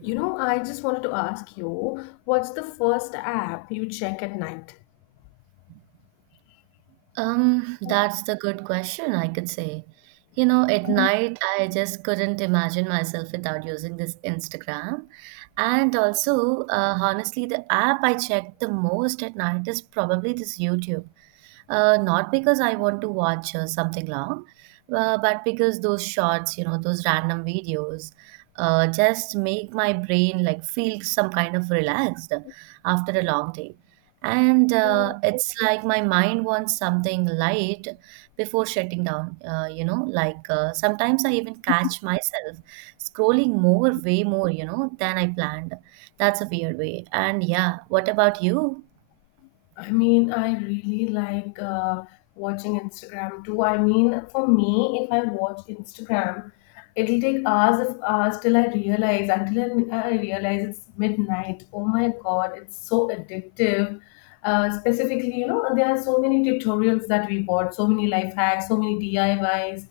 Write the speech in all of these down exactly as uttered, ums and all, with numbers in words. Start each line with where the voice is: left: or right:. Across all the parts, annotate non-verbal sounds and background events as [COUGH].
left: You know, I just wanted to ask you, what's the first app you check at night?
right: Um, that's the good question, I could say. You know, at night, I just couldn't imagine myself without using this Instagram. And also, uh, honestly, the app I check the most at night is probably this YouTube. Uh, not because I want to watch uh, something long, uh, but because those shorts, you know, those random videos, uh, just make my brain like feel some kind of relaxed after a long day. And uh, it's like my mind wants something light before shutting down. Uh, you know, like uh, sometimes I even catch myself scrolling more, way more, you know, than I planned. That's a weird way. And yeah, what about you?
left: I mean, I really like uh, watching Instagram too. I mean, for me, if I watch Instagram, it'll take hours of hours till I realize, until I, I realize it's midnight. Oh my God, it's so addictive. Uh, specifically, you know, there are so many tutorials that we watch, so many life hacks, so many D I Ys.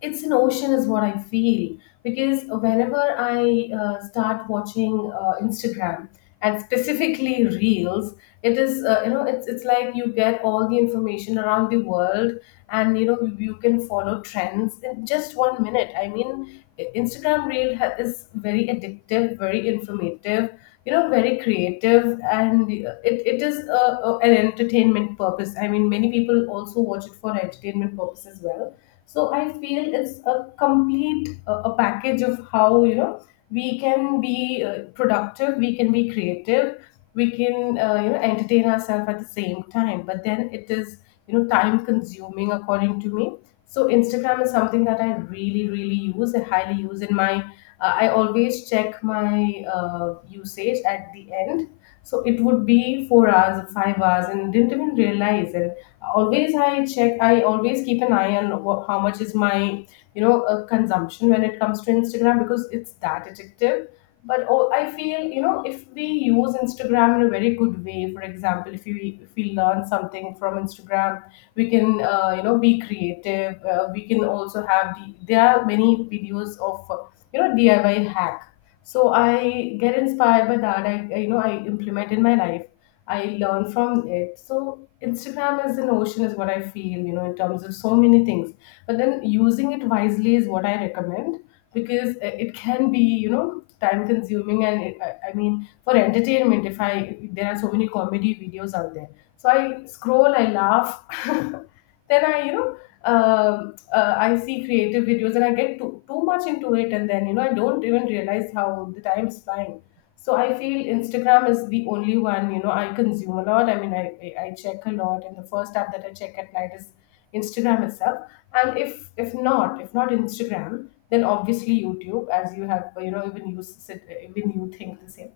left: It's an ocean is what I feel, because whenever I uh, start watching uh, Instagram, and specifically reels, it is uh, you know it's it's like you get all the information around the world. And you know you you can follow trends in just one minute. I mean, I- instagram reel ha- is very addictive, very informative, you know, very creative. And uh, it, it is uh, uh, an entertainment purpose. I mean, many people also watch it for entertainment purpose as well. So I feel it's a complete uh, a package of how, you know, we can be uh, productive, we can be creative, we can, uh, you know entertain ourselves at the same time. But then it is, you know, time consuming according to me. So Instagram is something that i really really use, I highly use in my, uh, I always check my uh, usage at the end, so it would be four hours, five hours, and didn't even realize. And always I check, I always keep an eye on wha- how much is my, you know, uh, consumption when it comes to Instagram, because it's that addictive. But oh, I feel, you know, if we use Instagram in a very good way, for example, if we if we learn something from Instagram, we can, uh, you know, be creative. Uh, we can also have the, there are many videos of uh, you know, DIY hack. So I get inspired by that. I, I you know, I implement in my life, I learn from it. So Instagram is an ocean is what I feel, you know, in terms of so many things. But then using it wisely is what I recommend, because uh, it can be, you know, time consuming. And it, I, I mean, for entertainment, if I there are so many comedy videos out there. So I scroll, I laugh, [LAUGHS] then I, you know, um, uh, I see creative videos and I get too, too much into it, and then, you know, I don't even realize how the time is flying. So I feel Instagram is the only one, you know, I consume a lot. I mean, i i I check a lot, and the first app that I check at night is Instagram itself. And if if not, if not Instagram, then obviously YouTube, as you have, you know, even you sit, even you think the same.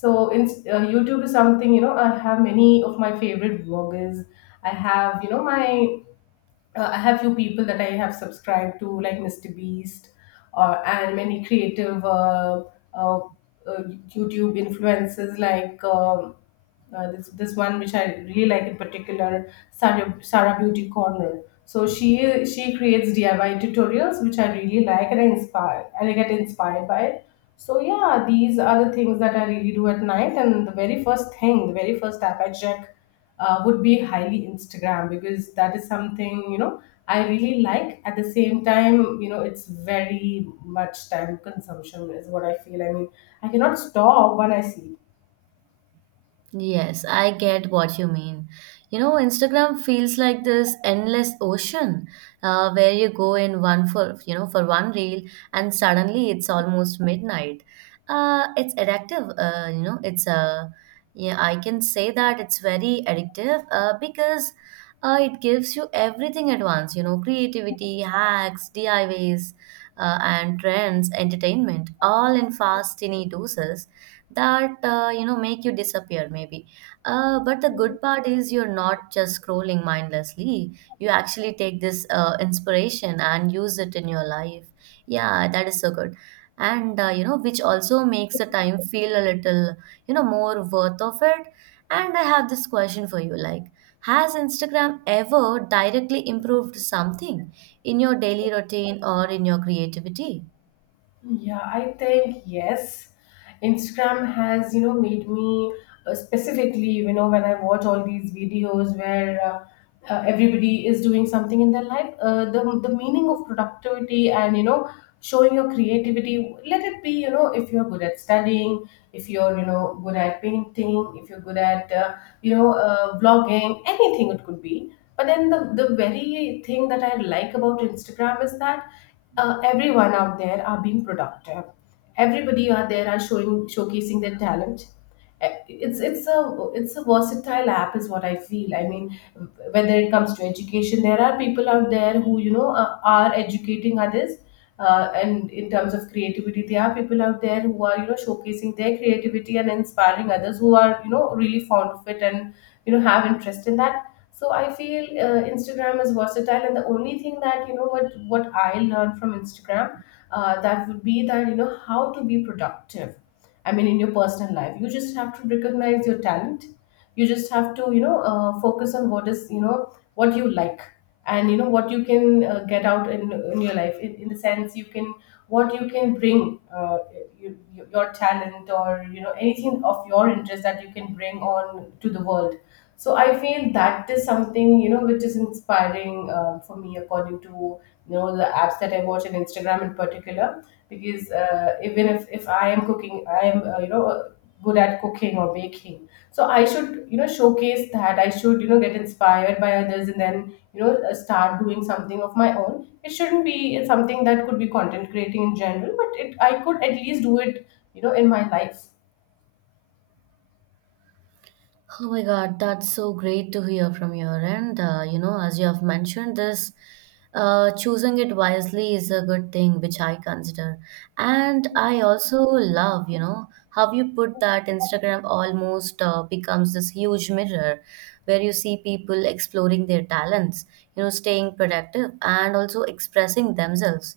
left: So in, uh, YouTube is something, you know, I have many of my favorite vloggers. I have, you know, my, uh, I have few people that I have subscribed to, like Mister Beast, or and many creative uh, uh, uh, YouTube influencers, like um, uh, this this one which I really like in particular, Sarah Sarah Beauty Corner. So she she creates D I Y tutorials which I really like, and I inspire and I get inspired by it. So yeah, these are the things that I really do at night. And the very first thing, the very first app I check uh, would be highly Instagram, because that is something, you know, I really like. At the same time, you know, it's very much time consumption is what I feel. I mean, I cannot stop when I sleep.
right: Yes, I get what you mean. You know, Instagram feels like this endless ocean uh, where you go in one for, you know, for one reel and suddenly it's almost midnight. Uh, it's addictive, uh, you know, it's uh, yeah, I can say that it's very addictive uh, because uh, it gives you everything at once, you know, creativity, hacks, D I Ys, uh, and trends, entertainment, all in fast, tiny doses that uh, you know make you disappear maybe. Uh, but the good part is you're not just scrolling mindlessly. You actually take this uh, inspiration and use it in your life. Yeah, that is so good. And uh, you know, which also makes the time feel a little, you know, more worth of it. And I have this question for you, like, has Instagram ever directly improved something in your daily routine or in your creativity?
left: Yeah, I think yes. Instagram has, you know, made me uh, specifically, you know, when I watch all these videos where uh, uh, everybody is doing something in their life, uh, the the meaning of productivity, and you know, showing your creativity. Let it be, you know, if you're good at studying, if you're, you know, good at painting, if you're good at, uh, you know, uh, blogging, anything it could be. But then the the very thing that I like about Instagram is that uh, everyone out there are being productive. Everybody out there are showing showcasing their talent. Eh, It's it's a it's a versatile app is what I feel. I mean, whether it comes to education, there are people out there who, you know, are, are educating others. Uh, and in terms of creativity, there are people out there who are, you know, showcasing their creativity and inspiring others who are, you know, really fond of it and, you know, have interest in that. So I feel, uh, Instagram is versatile. And the only thing that, you know, what what I learned from Instagram, uh, that would be that, you know, how to be productive. I mean, in your personal life, you just have to recognize your talent. You just have to, you know, uh, focus on what is, you know, what you like, and you know what you can, uh, get out in, in your life, in, in the sense you can, what you can bring, uh, you, your talent, or you know, anything of your interest that you can bring on to the world. So I feel that is something, you know, which is inspiring uh, for me, according to, you know, the apps that I watch, and Instagram in particular, because uh, even if, if I am cooking, I am, uh, you know, uh, good at cooking or baking. So I should, you know, showcase that. I should, you know, get inspired by others, and then, you know, uh, start doing something of my own. It shouldn't be something that could be content creating in general, but it I could at least do it, you know, in my life.
right: Oh my God, that's so great to hear from your end. Uh, you know, as you have mentioned this, uh, choosing it wisely is a good thing, which I consider. And I also love, you know, how you put that Instagram almost uh, becomes this huge mirror where you see people exploring their talents, you know, staying productive and also expressing themselves.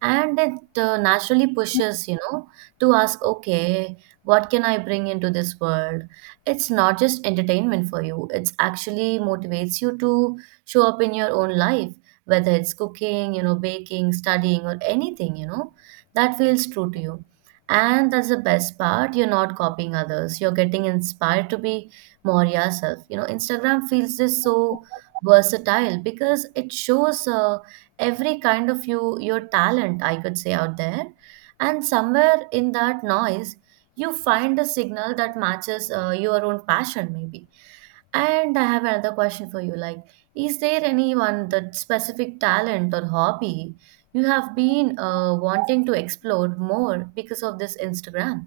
right: And it uh, naturally pushes, you know, to ask, okay, what can I bring into this world? It's not just entertainment for you, it's actually motivates you to show up in your own life, whether it's cooking, you know, baking, studying, or anything, you know, that feels true to you. And that's the best part, you're not copying others, you're getting inspired to be more yourself. You know, Instagram feels this so versatile because it shows uh, every kind of you your talent, I could say, out there, and somewhere in that noise you find a signal that matches uh, your own passion maybe. And I have another question for you, like, is there anyone that specific talent or hobby you have been uh, wanting to explore more because of this Instagram?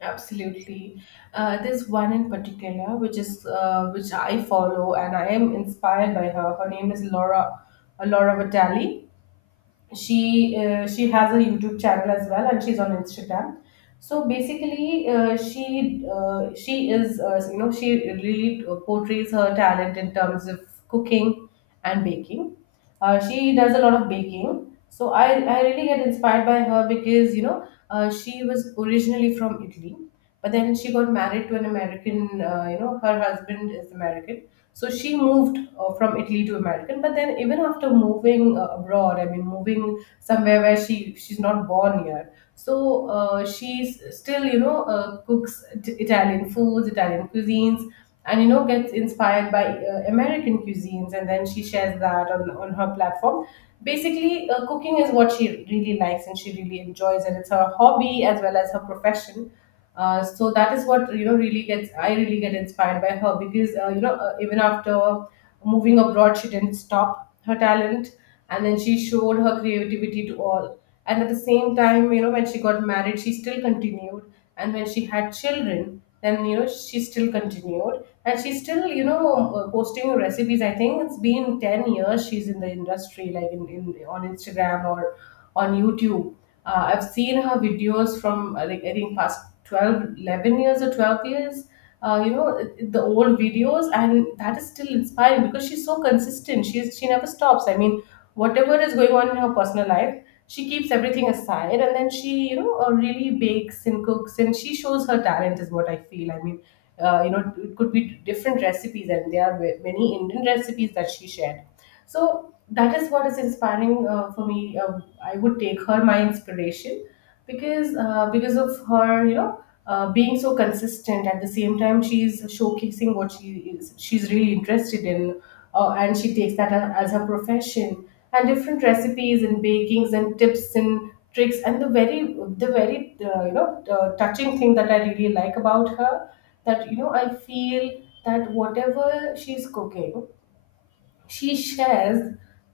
left: Absolutely. Uh, there's one in particular which is uh, which I follow and I am inspired by her. Her name is Laura uh, Laura Vitale. She uh, she has a YouTube channel as well, and she's on Instagram. So basically, uh, she uh, she is, uh, you know, she really uh, portrays her talent in terms of cooking and baking. Uh, she does a lot of baking. So I I really get inspired by her, because, you know, uh, she was originally from Italy, but then she got married to an American. Uh, you know, her husband is American, so she moved, uh, from Italy to American. But then, even after moving, uh, abroad, I mean, moving somewhere where she she's not born here. So uh, she's still, you know, uh, cooks t- Italian foods, Italian cuisines, and, you know, gets inspired by uh, American cuisines, and then she shares that on, on her platform. Basically, uh, cooking is what she really likes and she really enjoys, and it's her hobby as well as her profession. Uh, so that is what, you know, really gets I really get inspired by her, because, uh, you know, uh, even after moving abroad, she didn't stop her talent, and then she showed her creativity to all. And at the same time, you know, when she got married, she still continued, and when she had children, then, you know, she still continued. And she's still, you know, um, uh, posting recipes. I think it's been ten years she's in the industry, like in, in on Instagram or on YouTube. Uh, I've seen her videos from uh, like I think past twelve, eleven years or twelve years. Uh, you know, it- the old videos, and that is still inspiring, because she's so consistent. She's she never stops. I mean, whatever is going on in her personal life, she keeps everything aside, and then she, you know, uh, really bakes and cooks, and she shows her talent is what I feel. I mean, uh, you know, it could be different recipes, and there are many Indian recipes that she shared. So that is what is inspiring uh, for me. Uh, I would take her my inspiration, because uh, because of her, you know, uh, being so consistent. At the same time, she's showcasing what she is. She's really interested in, uh, and she takes that a- as her profession. And different recipes and bakings and tips and tricks and the very the very uh, you know uh, touching thing that I really like about her that you know I feel that whatever she's cooking, she shares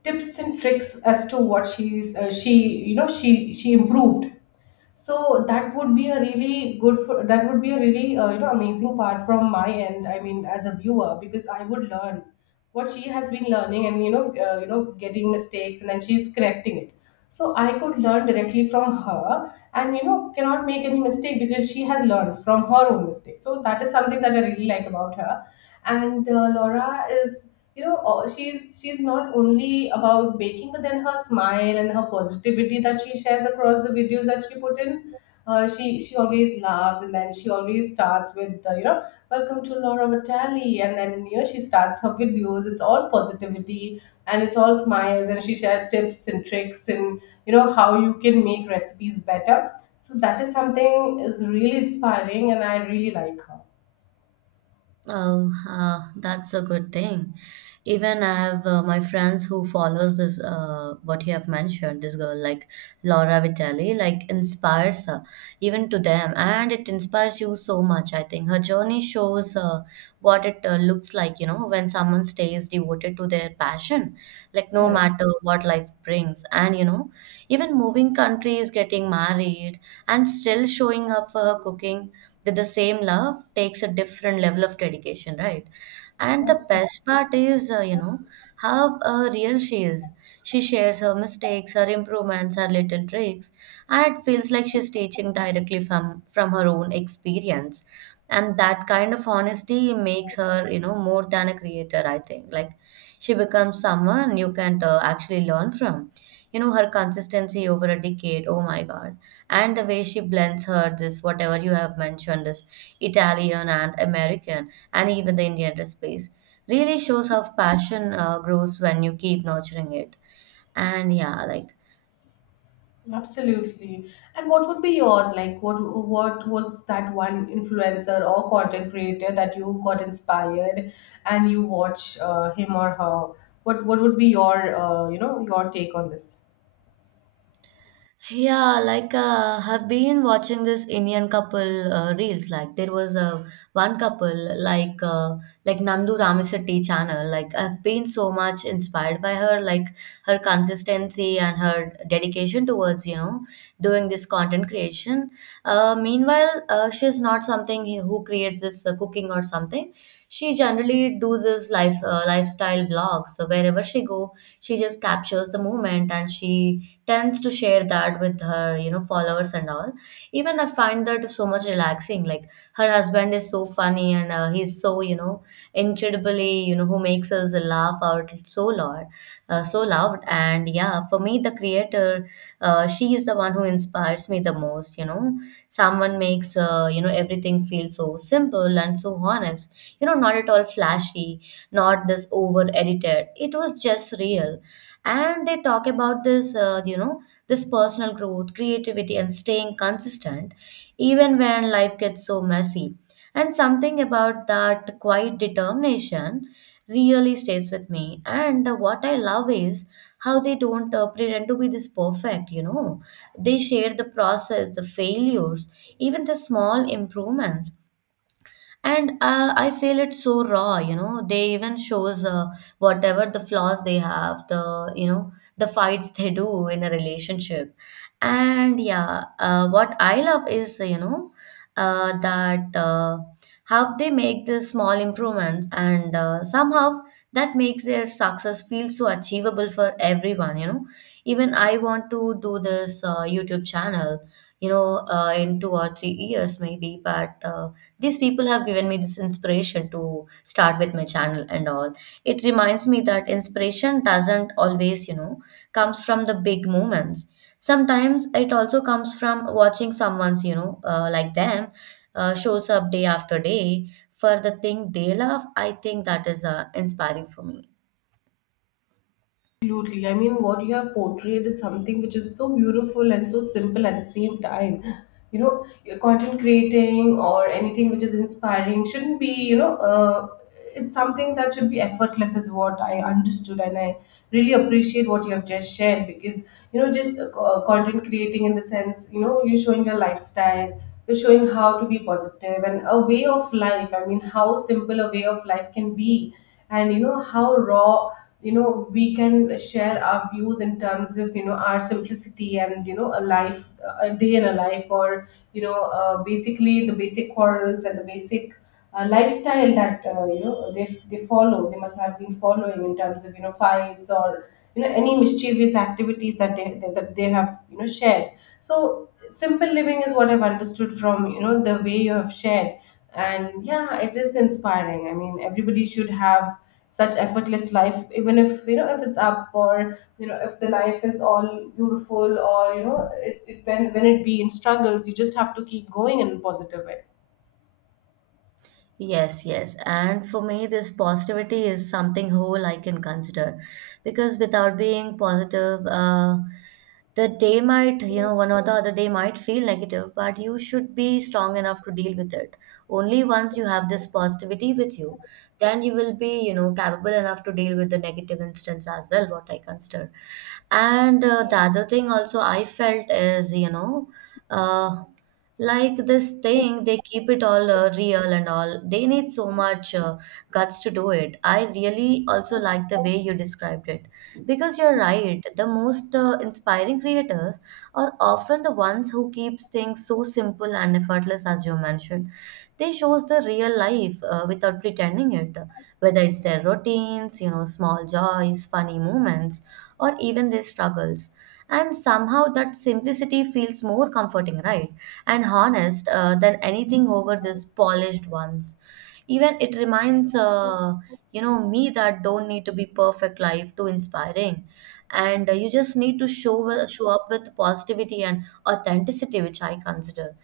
left: tips and tricks as to what she's uh, she you know, she she improved. So that would be a really good for that would be a really uh, you know amazing part from my end, I mean as a viewer, because I would learn what she has been learning, and you know uh, you know getting mistakes and then she's correcting it. So I could learn directly from her and you know cannot make any mistake because she has learned from her own mistakes. So that is something that I really like about her. And uh, Laura is, you know uh, she's she's not only about baking, but then her smile and her positivity that she shares across the videos that she put in. Uh, she she always laughs, and then she always starts with uh, you know welcome to Laura Vitale, and then you know she starts her videos. It's all positivity and it's all smiles, and she shares tips and tricks and you know how you can make recipes better. So that is something, is really inspiring, and I really like her.
right: Oh, uh, that's a good thing. Even I have uh, my friends who follows this uh, what you have mentioned, this girl like Laura Vitale, like inspires uh, even to them, and it inspires you so much. I think her journey shows uh, what it uh, looks like, you know, when someone stays devoted to their passion, like no
left: Correct.
right: matter what life brings, and you know, even moving countries, getting married, and still showing up for her cooking with the same love takes a different level of dedication, right? And the
left: Absolutely.
right: best part is, uh, you know, how uh, real she is. She shares her mistakes, her improvements, her little tricks, and it feels like she's teaching directly from from her own experience. And that kind of honesty makes her, you know, more than a creator, I think. Like, she becomes someone you can uh, actually learn from. You know, her consistency over a decade, oh my God, and the way she blends her this, whatever you have mentioned, this Italian and American and even the Indian recipes really shows how passion uh, grows when you keep nurturing it. And yeah, like,
left: Absolutely. And what would be yours? Like what what was that one influencer or content creator that you got inspired and you watch uh, him or her? What what would be your uh, you know your take on this?
right: yeah, like uh, have been watching this Indian couple uh, reels. Like, there was a one couple, like uh, like Nandu Ramasetty channel. Like, I've been so much inspired by her, like her consistency and her dedication towards, you know, doing this content creation. Uh, meanwhile, uh, she's not something he- who creates this uh, cooking or something. She generally do this life uh, lifestyle blogs. So wherever she go, she just captures the moment and she tends to share that with her, you know, followers and all. Even I find that so much relaxing. Like, her husband is so funny and uh, he's so, you know, incredibly, you know, who makes us laugh out so loud, uh, so loud. And yeah, for me, the creator, uh, she is the one who inspires me the most. You know, someone makes uh, you know, everything feel so simple and so honest. You know, not at all flashy, not this over edited. It was just real. And they talk about this, uh, you know, this personal growth, creativity, and staying consistent, even when life gets so messy. And something about that quiet determination really stays with me. And uh, what I love is how they don't uh, pretend to be this perfect, you know. They share the process, the failures, even the small improvements, and uh, I feel it's so raw. You know, they even shows uh, whatever the flaws they have, the, you know, the fights they do in a relationship. And yeah, uh, what I love is, you know uh, that uh, how they make the small improvements, and uh, somehow that makes their success feel so achievable for everyone. You know, even I want to do this uh, YouTube channel, you know, uh, in two or three years maybe. But uh, these people have given me this inspiration to start with my channel and all. It reminds me that inspiration doesn't always, you know, comes from the big moments. Sometimes it also comes from watching someone's, you know, uh, like them, uh, shows up day after day for the thing they love. I think that is uh, inspiring for me.
left: Absolutely. I mean, what you have portrayed is something which is so beautiful and so simple at the same time. You know, your content creating or anything which is inspiring shouldn't be, you know, uh, it's something that should be effortless, is what I understood. And I really appreciate what you have just shared because, you know, just uh, content creating, in the sense, you know, you're showing your lifestyle, you're showing how to be positive and a way of life. I mean, how simple a way of life can be, and you know how raw you know we can share our views in terms of you know our simplicity, and you know a life, a day in a life, or you know uh, basically the basic quarrels and the basic uh, lifestyle that uh, you know they, they follow, they must have been following in terms of you know fights or you know any mischievous activities that they that they have you know shared. So simple living is what I've understood from you know the way you have shared. And yeah, it is inspiring. I mean, everybody should have such effortless life, even if you know if it's up, or you know if the life is all beautiful, or you know it, it when, when it be in struggles, you just have to keep going in a positive way.
right: Yes, yes. And for me, this positivity is something whole I can consider because without being positive, uh, the day might, you know, one or the other day might feel negative, but you should be strong enough to deal with it. Only once you have this positivity with you, then you will be, you know, capable enough to deal with the negative instance as well, what I consider. And uh, the other thing also I felt is, you know, uh, like this thing, they keep it all uh, real and all. They need so much uh, guts to do it. I really also like the way you described it because you're right. The most uh, inspiring creators are often the ones who keeps things so simple and effortless, as you mentioned. They shows the real life uh, without pretending it, whether it's their routines, you know, small joys, funny moments, or even their struggles. And somehow that simplicity feels more comforting, right? And honest, uh, than anything over these polished ones. Even it reminds, uh, you know, me that don't need to be perfect life to inspiring, and uh, you just need to show wi- show up with positivity and authenticity, which I consider.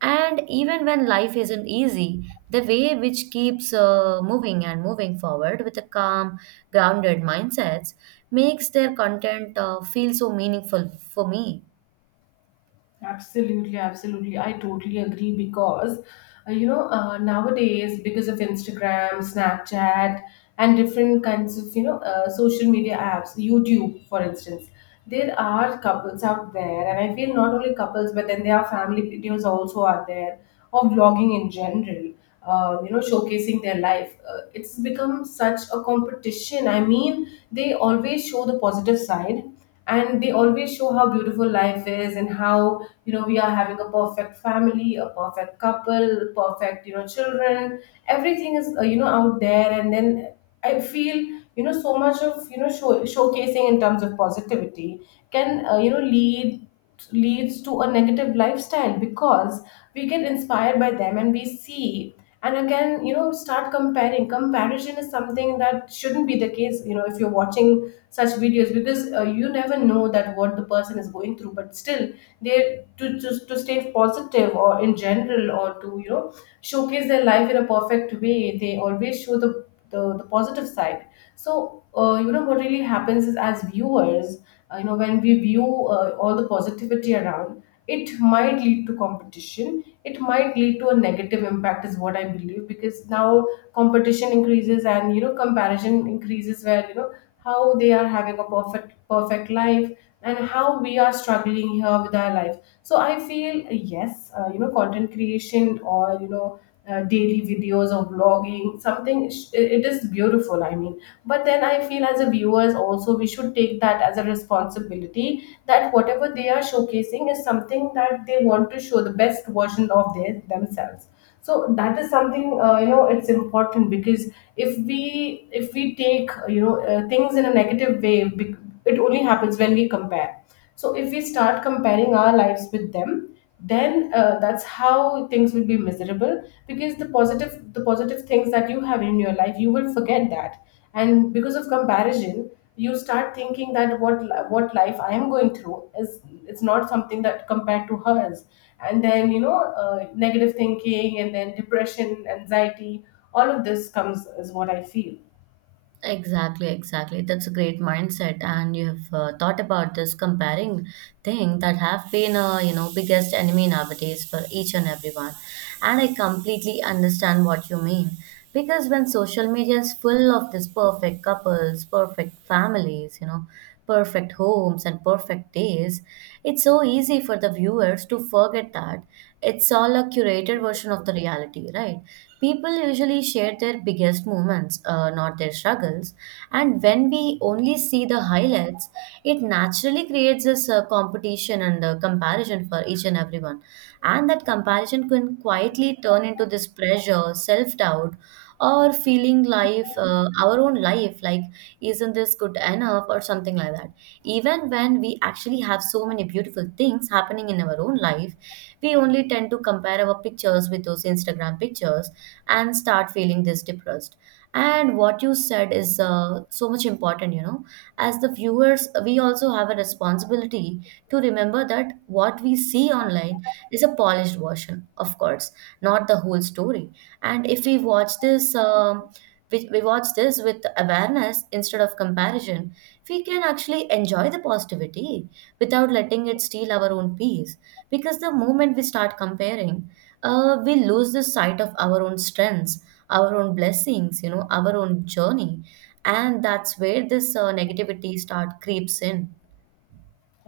right: And even when life isn't easy, the way which keeps uh, moving and moving forward with a calm, grounded mindsets makes their content uh, feel so meaningful for me.
left: Absolutely, absolutely. I totally agree because, uh, you know, uh, nowadays, because of Instagram, Snapchat, and different kinds of, you know, uh, social media apps, YouTube, for instance, there are couples out there, and I feel not only couples, but then there are family videos also out there, or vlogging in general, uh, you know, showcasing their life. Uh, it's become such a competition. I mean, they always show the positive side, and they always show how beautiful life is and how you know we are having a perfect family, a perfect couple, perfect you know children. Everything is uh, you know out there, and then I feel you know so much of you know show, showcasing in terms of positivity can uh, you know lead leads to a negative lifestyle, because we get inspired by them and we see, and again you know start comparing. Comparison is something that shouldn't be the case, you know, if you're watching such videos, because uh, you never know that what the person is going through, but still they to, to to stay positive or in general, or to you know showcase their life in a perfect way, they always show the the, the positive side. So uh, you know what really happens is, as viewers, uh, you know when we view uh, all the positivity around, it might lead to competition, it might lead to a negative impact, is what I believe, because now competition increases and you know comparison increases, where you know how they are having a perfect, perfect life, and how we are struggling here with our life. So I feel, uh, yes, uh, you know content creation or you know uh, daily videos or vlogging something, sh- it, it is beautiful, I mean. But then I feel as a viewers also we should take that as a responsibility, that whatever they are showcasing is something that they want to show the best version of their themselves. So that is something, uh, you know it's important, because if we if we take uh, you know uh, things in a negative way, bec- it only happens when we compare. So if we start comparing our lives with them, then uh, that's how things will be miserable, because the positive the positive things that you have in your life, you will forget that, and because of comparison, you start thinking that what what life I am going through is, it's not something that compared to hers, and then you know uh, negative thinking, and then depression, anxiety, all of this comes, is what I feel.
right: Exactly, exactly. That's a great mindset, and you have uh, thought about this comparing thing that have been a, you know, biggest enemy nowadays for each and everyone. And I completely understand what you mean because when social media is full of this perfect couples, perfect families, you know, perfect homes and perfect days, it's so easy for the viewers to forget that it's all a curated version of the reality, right? People usually share their biggest moments, uh, not their struggles. And when we only see the highlights, it naturally creates this uh, competition and uh, comparison for each and everyone. And that comparison can quietly turn into this pressure, self doubt, or feeling life, uh, our own life, like, isn't this good enough, or something like that. Even when we actually have so many beautiful things happening in our own life, we only tend to compare our pictures with those Instagram pictures and start feeling this depressed. And what you said is uh, so much important, you know, as the viewers we also have a responsibility to remember that what we see online is a polished version, of course, not the whole story. And if we watch this um we, we watch this with awareness instead of comparison, we can actually enjoy the positivity without letting it steal our own peace. Because the moment we start comparing, uh, we lose the sight of our own strengths, our own blessings, you know, our own journey. And that's where this uh, negativity start creeps in.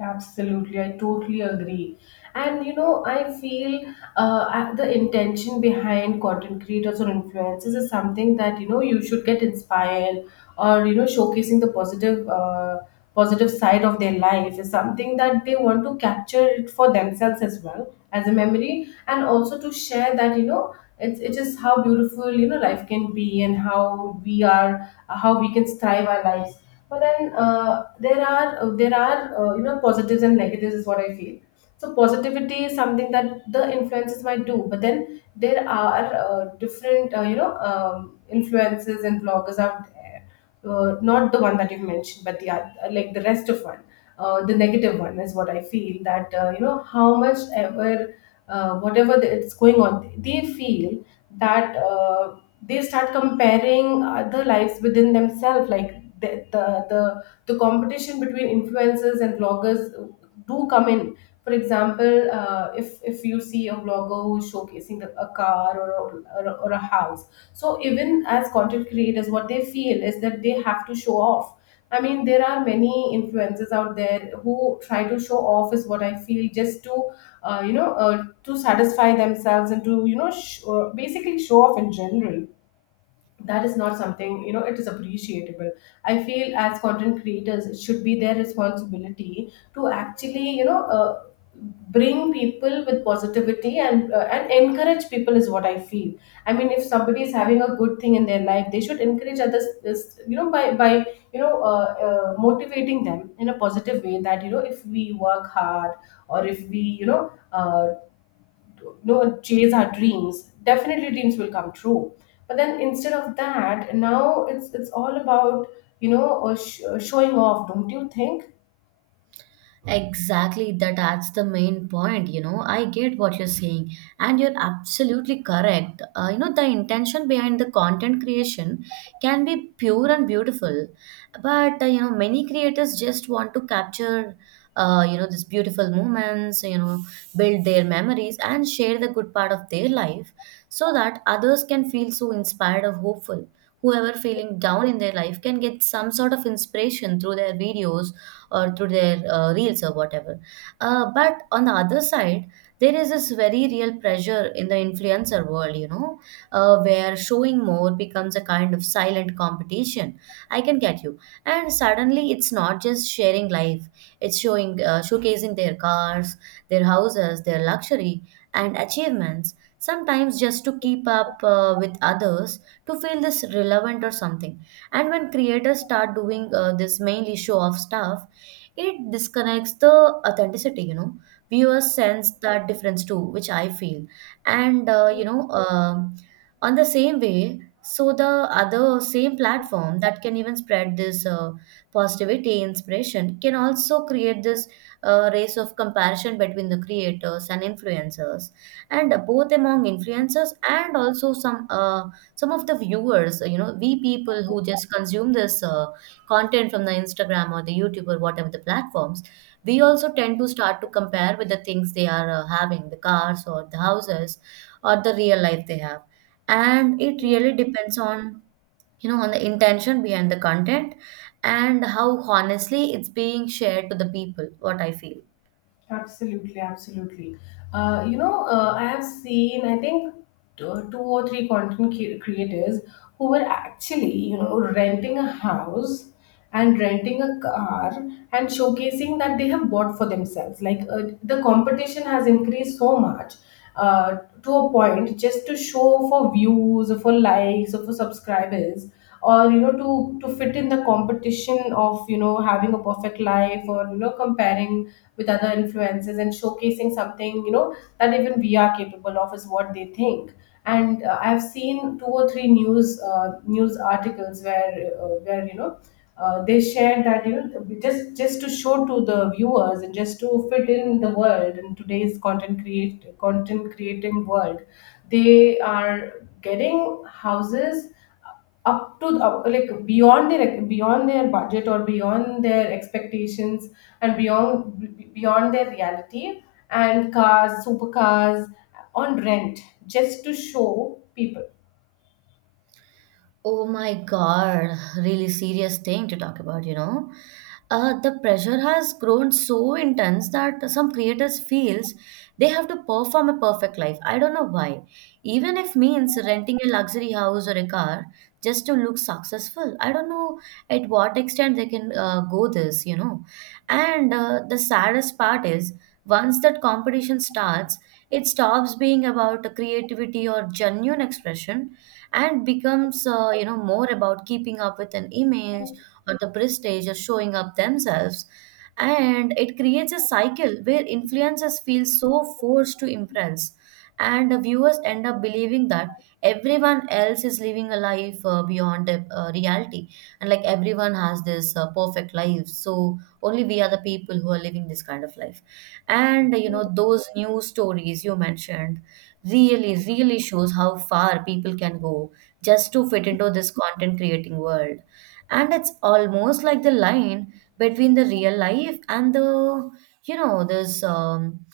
left: Absolutely, I totally agree. And you know, I feel uh, at the intention behind content creators or influencers is something that you know you should get inspired, or you know showcasing the positive uh, positive side of their life is something that they want to capture it for themselves as well, as a memory, and also to share that you know it's, it is how beautiful you know life can be, and how we are how we can thrive our lives. But then uh, there are uh, there are uh, you know positives and negatives is what I feel so positivity is something that the influences might do but then there are uh, different uh, you know um, influences and bloggers out there, uh, not the one that you've mentioned, but the oth- uh, like the rest of one. Uh, the negative one is what I feel, that uh, you know how much ever uh, whatever the, it's going on, they feel that uh, they start comparing other lives within themselves, like the, the the the competition between influencers and bloggers do come in. For example, uh, if if you see a vlogger who is showcasing a a car, or a, or, a, or a house. So even as content creators, what they feel is that they have to show off. I mean, there are many influencers out there who try to show off, is what I feel, just to uh, you know uh, to satisfy themselves, and to you know sh- uh, basically show off in general. That is not something you know it is appreciable. I feel as content creators it should be their responsibility to actually you know uh, bring people with positivity and uh, and encourage people, is what I feel. I mean, if somebody is having a good thing in their life, they should encourage others, this you know by by you know uh, uh, motivating them in a positive way, that you know if we work hard, or if we you know uh, no chase our dreams, definitely dreams will come true. But then instead of that, now it's it's all about you know uh, sh- uh, showing off, don't you think?
right: Exactly, that that's the main point. You know, I get what you're saying, and you're absolutely correct. Uh, you know, the intention behind the content creation can be pure and beautiful, but uh, you know, many creators just want to capture, uh, you know, these beautiful moments. You know, build their memories and share the good part of their life, so that others can feel so inspired or hopeful. Whoever feeling down in their life can get some sort of inspiration through their videos or through their uh, reels or whatever. Uh, but on the other side, there is this very real pressure in the influencer world, you know, uh, where showing more becomes a kind of silent competition. I can get you. And suddenly, it's not just sharing life, it's showing, uh, showcasing their cars, their houses, their luxury, and achievements. Sometimes just to keep up uh, with others, to feel this relevant or something. And when creators start doing uh, this mainly show off stuff, it disconnects the authenticity, you know. Viewers sense that difference too, which I feel. And, uh, you know, um on the same way, so the other same platform that can even spread this uh, positivity, inspiration, can also create this uh, race of comparison between the creators and influencers, and both among influencers and also some uh, some of the viewers. You know, we people who just consume this uh, content from the Instagram or the YouTube or whatever the platforms, we also tend to start to compare with the things they are uh, having, the cars or the houses or the real life they have. And it really depends on, you know, on the intention behind the content and how honestly it's being shared to the people, what I feel.
left: Absolutely, absolutely. Uh, you know, uh, I have seen, I think, two two or three content cre- creators who were actually, you know, renting a house and renting a car and showcasing that they have bought for themselves. Like, uh, the competition has increased so much uh, to a point just to show for views, or for likes, or for subscribers. Or you know to to fit in the competition of you know having a perfect life, or you know comparing with other influences and showcasing something you know that even we are capable of, is what they think. And uh, I've seen two or three news uh, news articles where uh, where you know uh, they shared that you know just just to show to the viewers and just to fit in the world in today's content create content creating world, they are getting houses up to up, like beyond their, beyond their budget or beyond their expectations, and beyond, beyond their reality, and cars, supercars, on rent, just to show people.
right: Oh my God, really serious thing to talk about, you know. Uh, the pressure has grown so intense that some creators feels they have to perform a perfect life. I don't know why. Even if means renting a luxury house or a car just to look successful. I don't know at what extent they can uh, go this, you know. And uh, the saddest part is once that competition starts, it stops being about creativity or genuine expression and becomes, uh, you know, more about keeping up with an image or the prestige or showing up themselves. And it creates a cycle where influencers feel so forced to impress and the viewers end up believing that everyone else is living a life uh, beyond uh, reality, and like everyone has this uh, perfect life, so only we are the people who are living this kind of life. And you know those news stories you mentioned really really shows how far people can go just to fit into this content creating world. And it's almost like the line between the real life and the, you know this um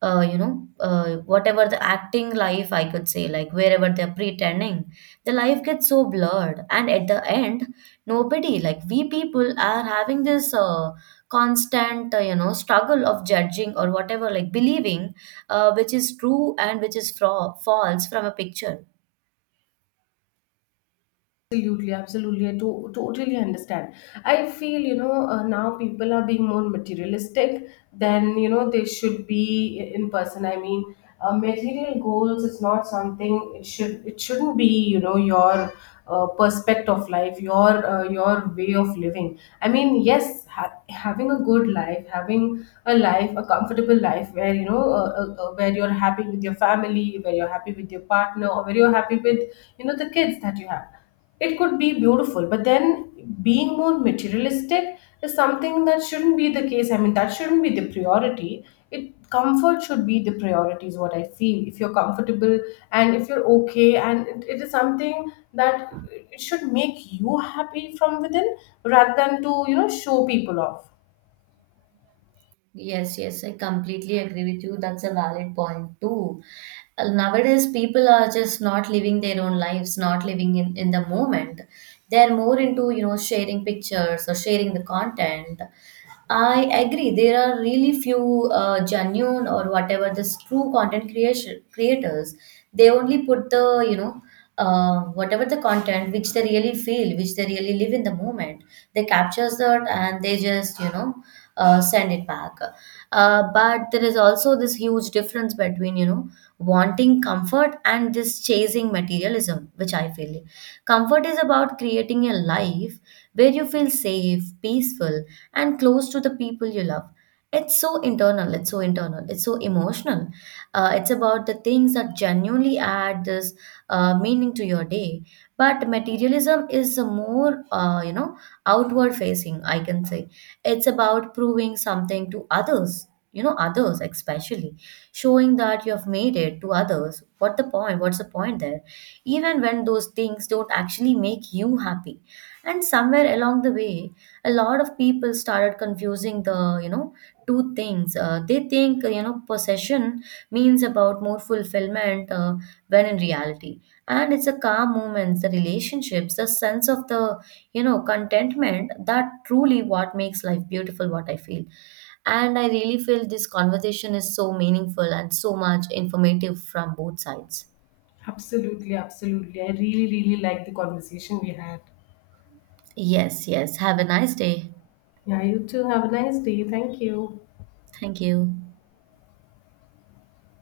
right: uh, you know uh, whatever the acting life I could say, like wherever they're pretending, the life gets so blurred. And at the end, nobody, like we people are having this uh, constant, uh, you know, struggle of judging or whatever, like believing uh, which is true and which is fro- false from a picture.
left: Absolutely, absolutely. I to- totally understand. I feel, you know, uh, now people are being more materialistic than, you know, they should be i- in person. I mean, uh, material goals is not something, it should it shouldn't be, you know, your uh, perspective of life, your uh, your way of living. I mean, yes, ha- having a good life, having a life, a comfortable life where, you know, uh, uh, uh, where you're happy with your family, where you're happy with your partner, or where you're happy with, you know, the kids that you have, it could be beautiful. But then being more materialistic is something that shouldn't be the case. I mean, that shouldn't be the priority. It, comfort should be the priority, is what I feel. If you're comfortable and if you're okay and it, it is something that it should make you happy from within rather than to, you know, show people off.
right: Yes, yes, I completely agree with you. That's a valid point too. Uh, Nowadays, people are just not living their own lives, not living in, in the moment. They're more into, you know, sharing pictures or sharing the content. I agree. There are really few uh, genuine or whatever this true content creation creators. They only put the, you know, uh, whatever the content which they really feel, which they really live in the moment. They captures that and they just, you know, uh, send it back. Uh, but there is also this huge difference between, you know, wanting comfort and this chasing materialism, which I feel. Comfort is about creating a life where you feel safe, peaceful, and close to the people you love. It's so internal, it's so internal, it's so emotional. Uh, it's about the things that genuinely add this uh, meaning to your day. But materialism is a more, uh, you know, outward facing, I can say. It's about proving something to others, you know, others especially, showing that you have made it to others. What the point? What's the point there? Even when those things don't actually make you happy. And somewhere along the way, a lot of people started confusing the, you know, two things. Uh, they think, you know, possession means about more fulfillment, uh, when in reality, and it's a calm moments, the relationships, the sense of the, you know, contentment, that truly what makes life beautiful, what I feel. And I really feel this conversation is so meaningful and so much informative from both sides.
left: Absolutely, absolutely. I really, really like the conversation we had.
right: Yes, yes, have a nice day.
left: Yeah, you too. Have a nice day. Thank you.
right: Thank you.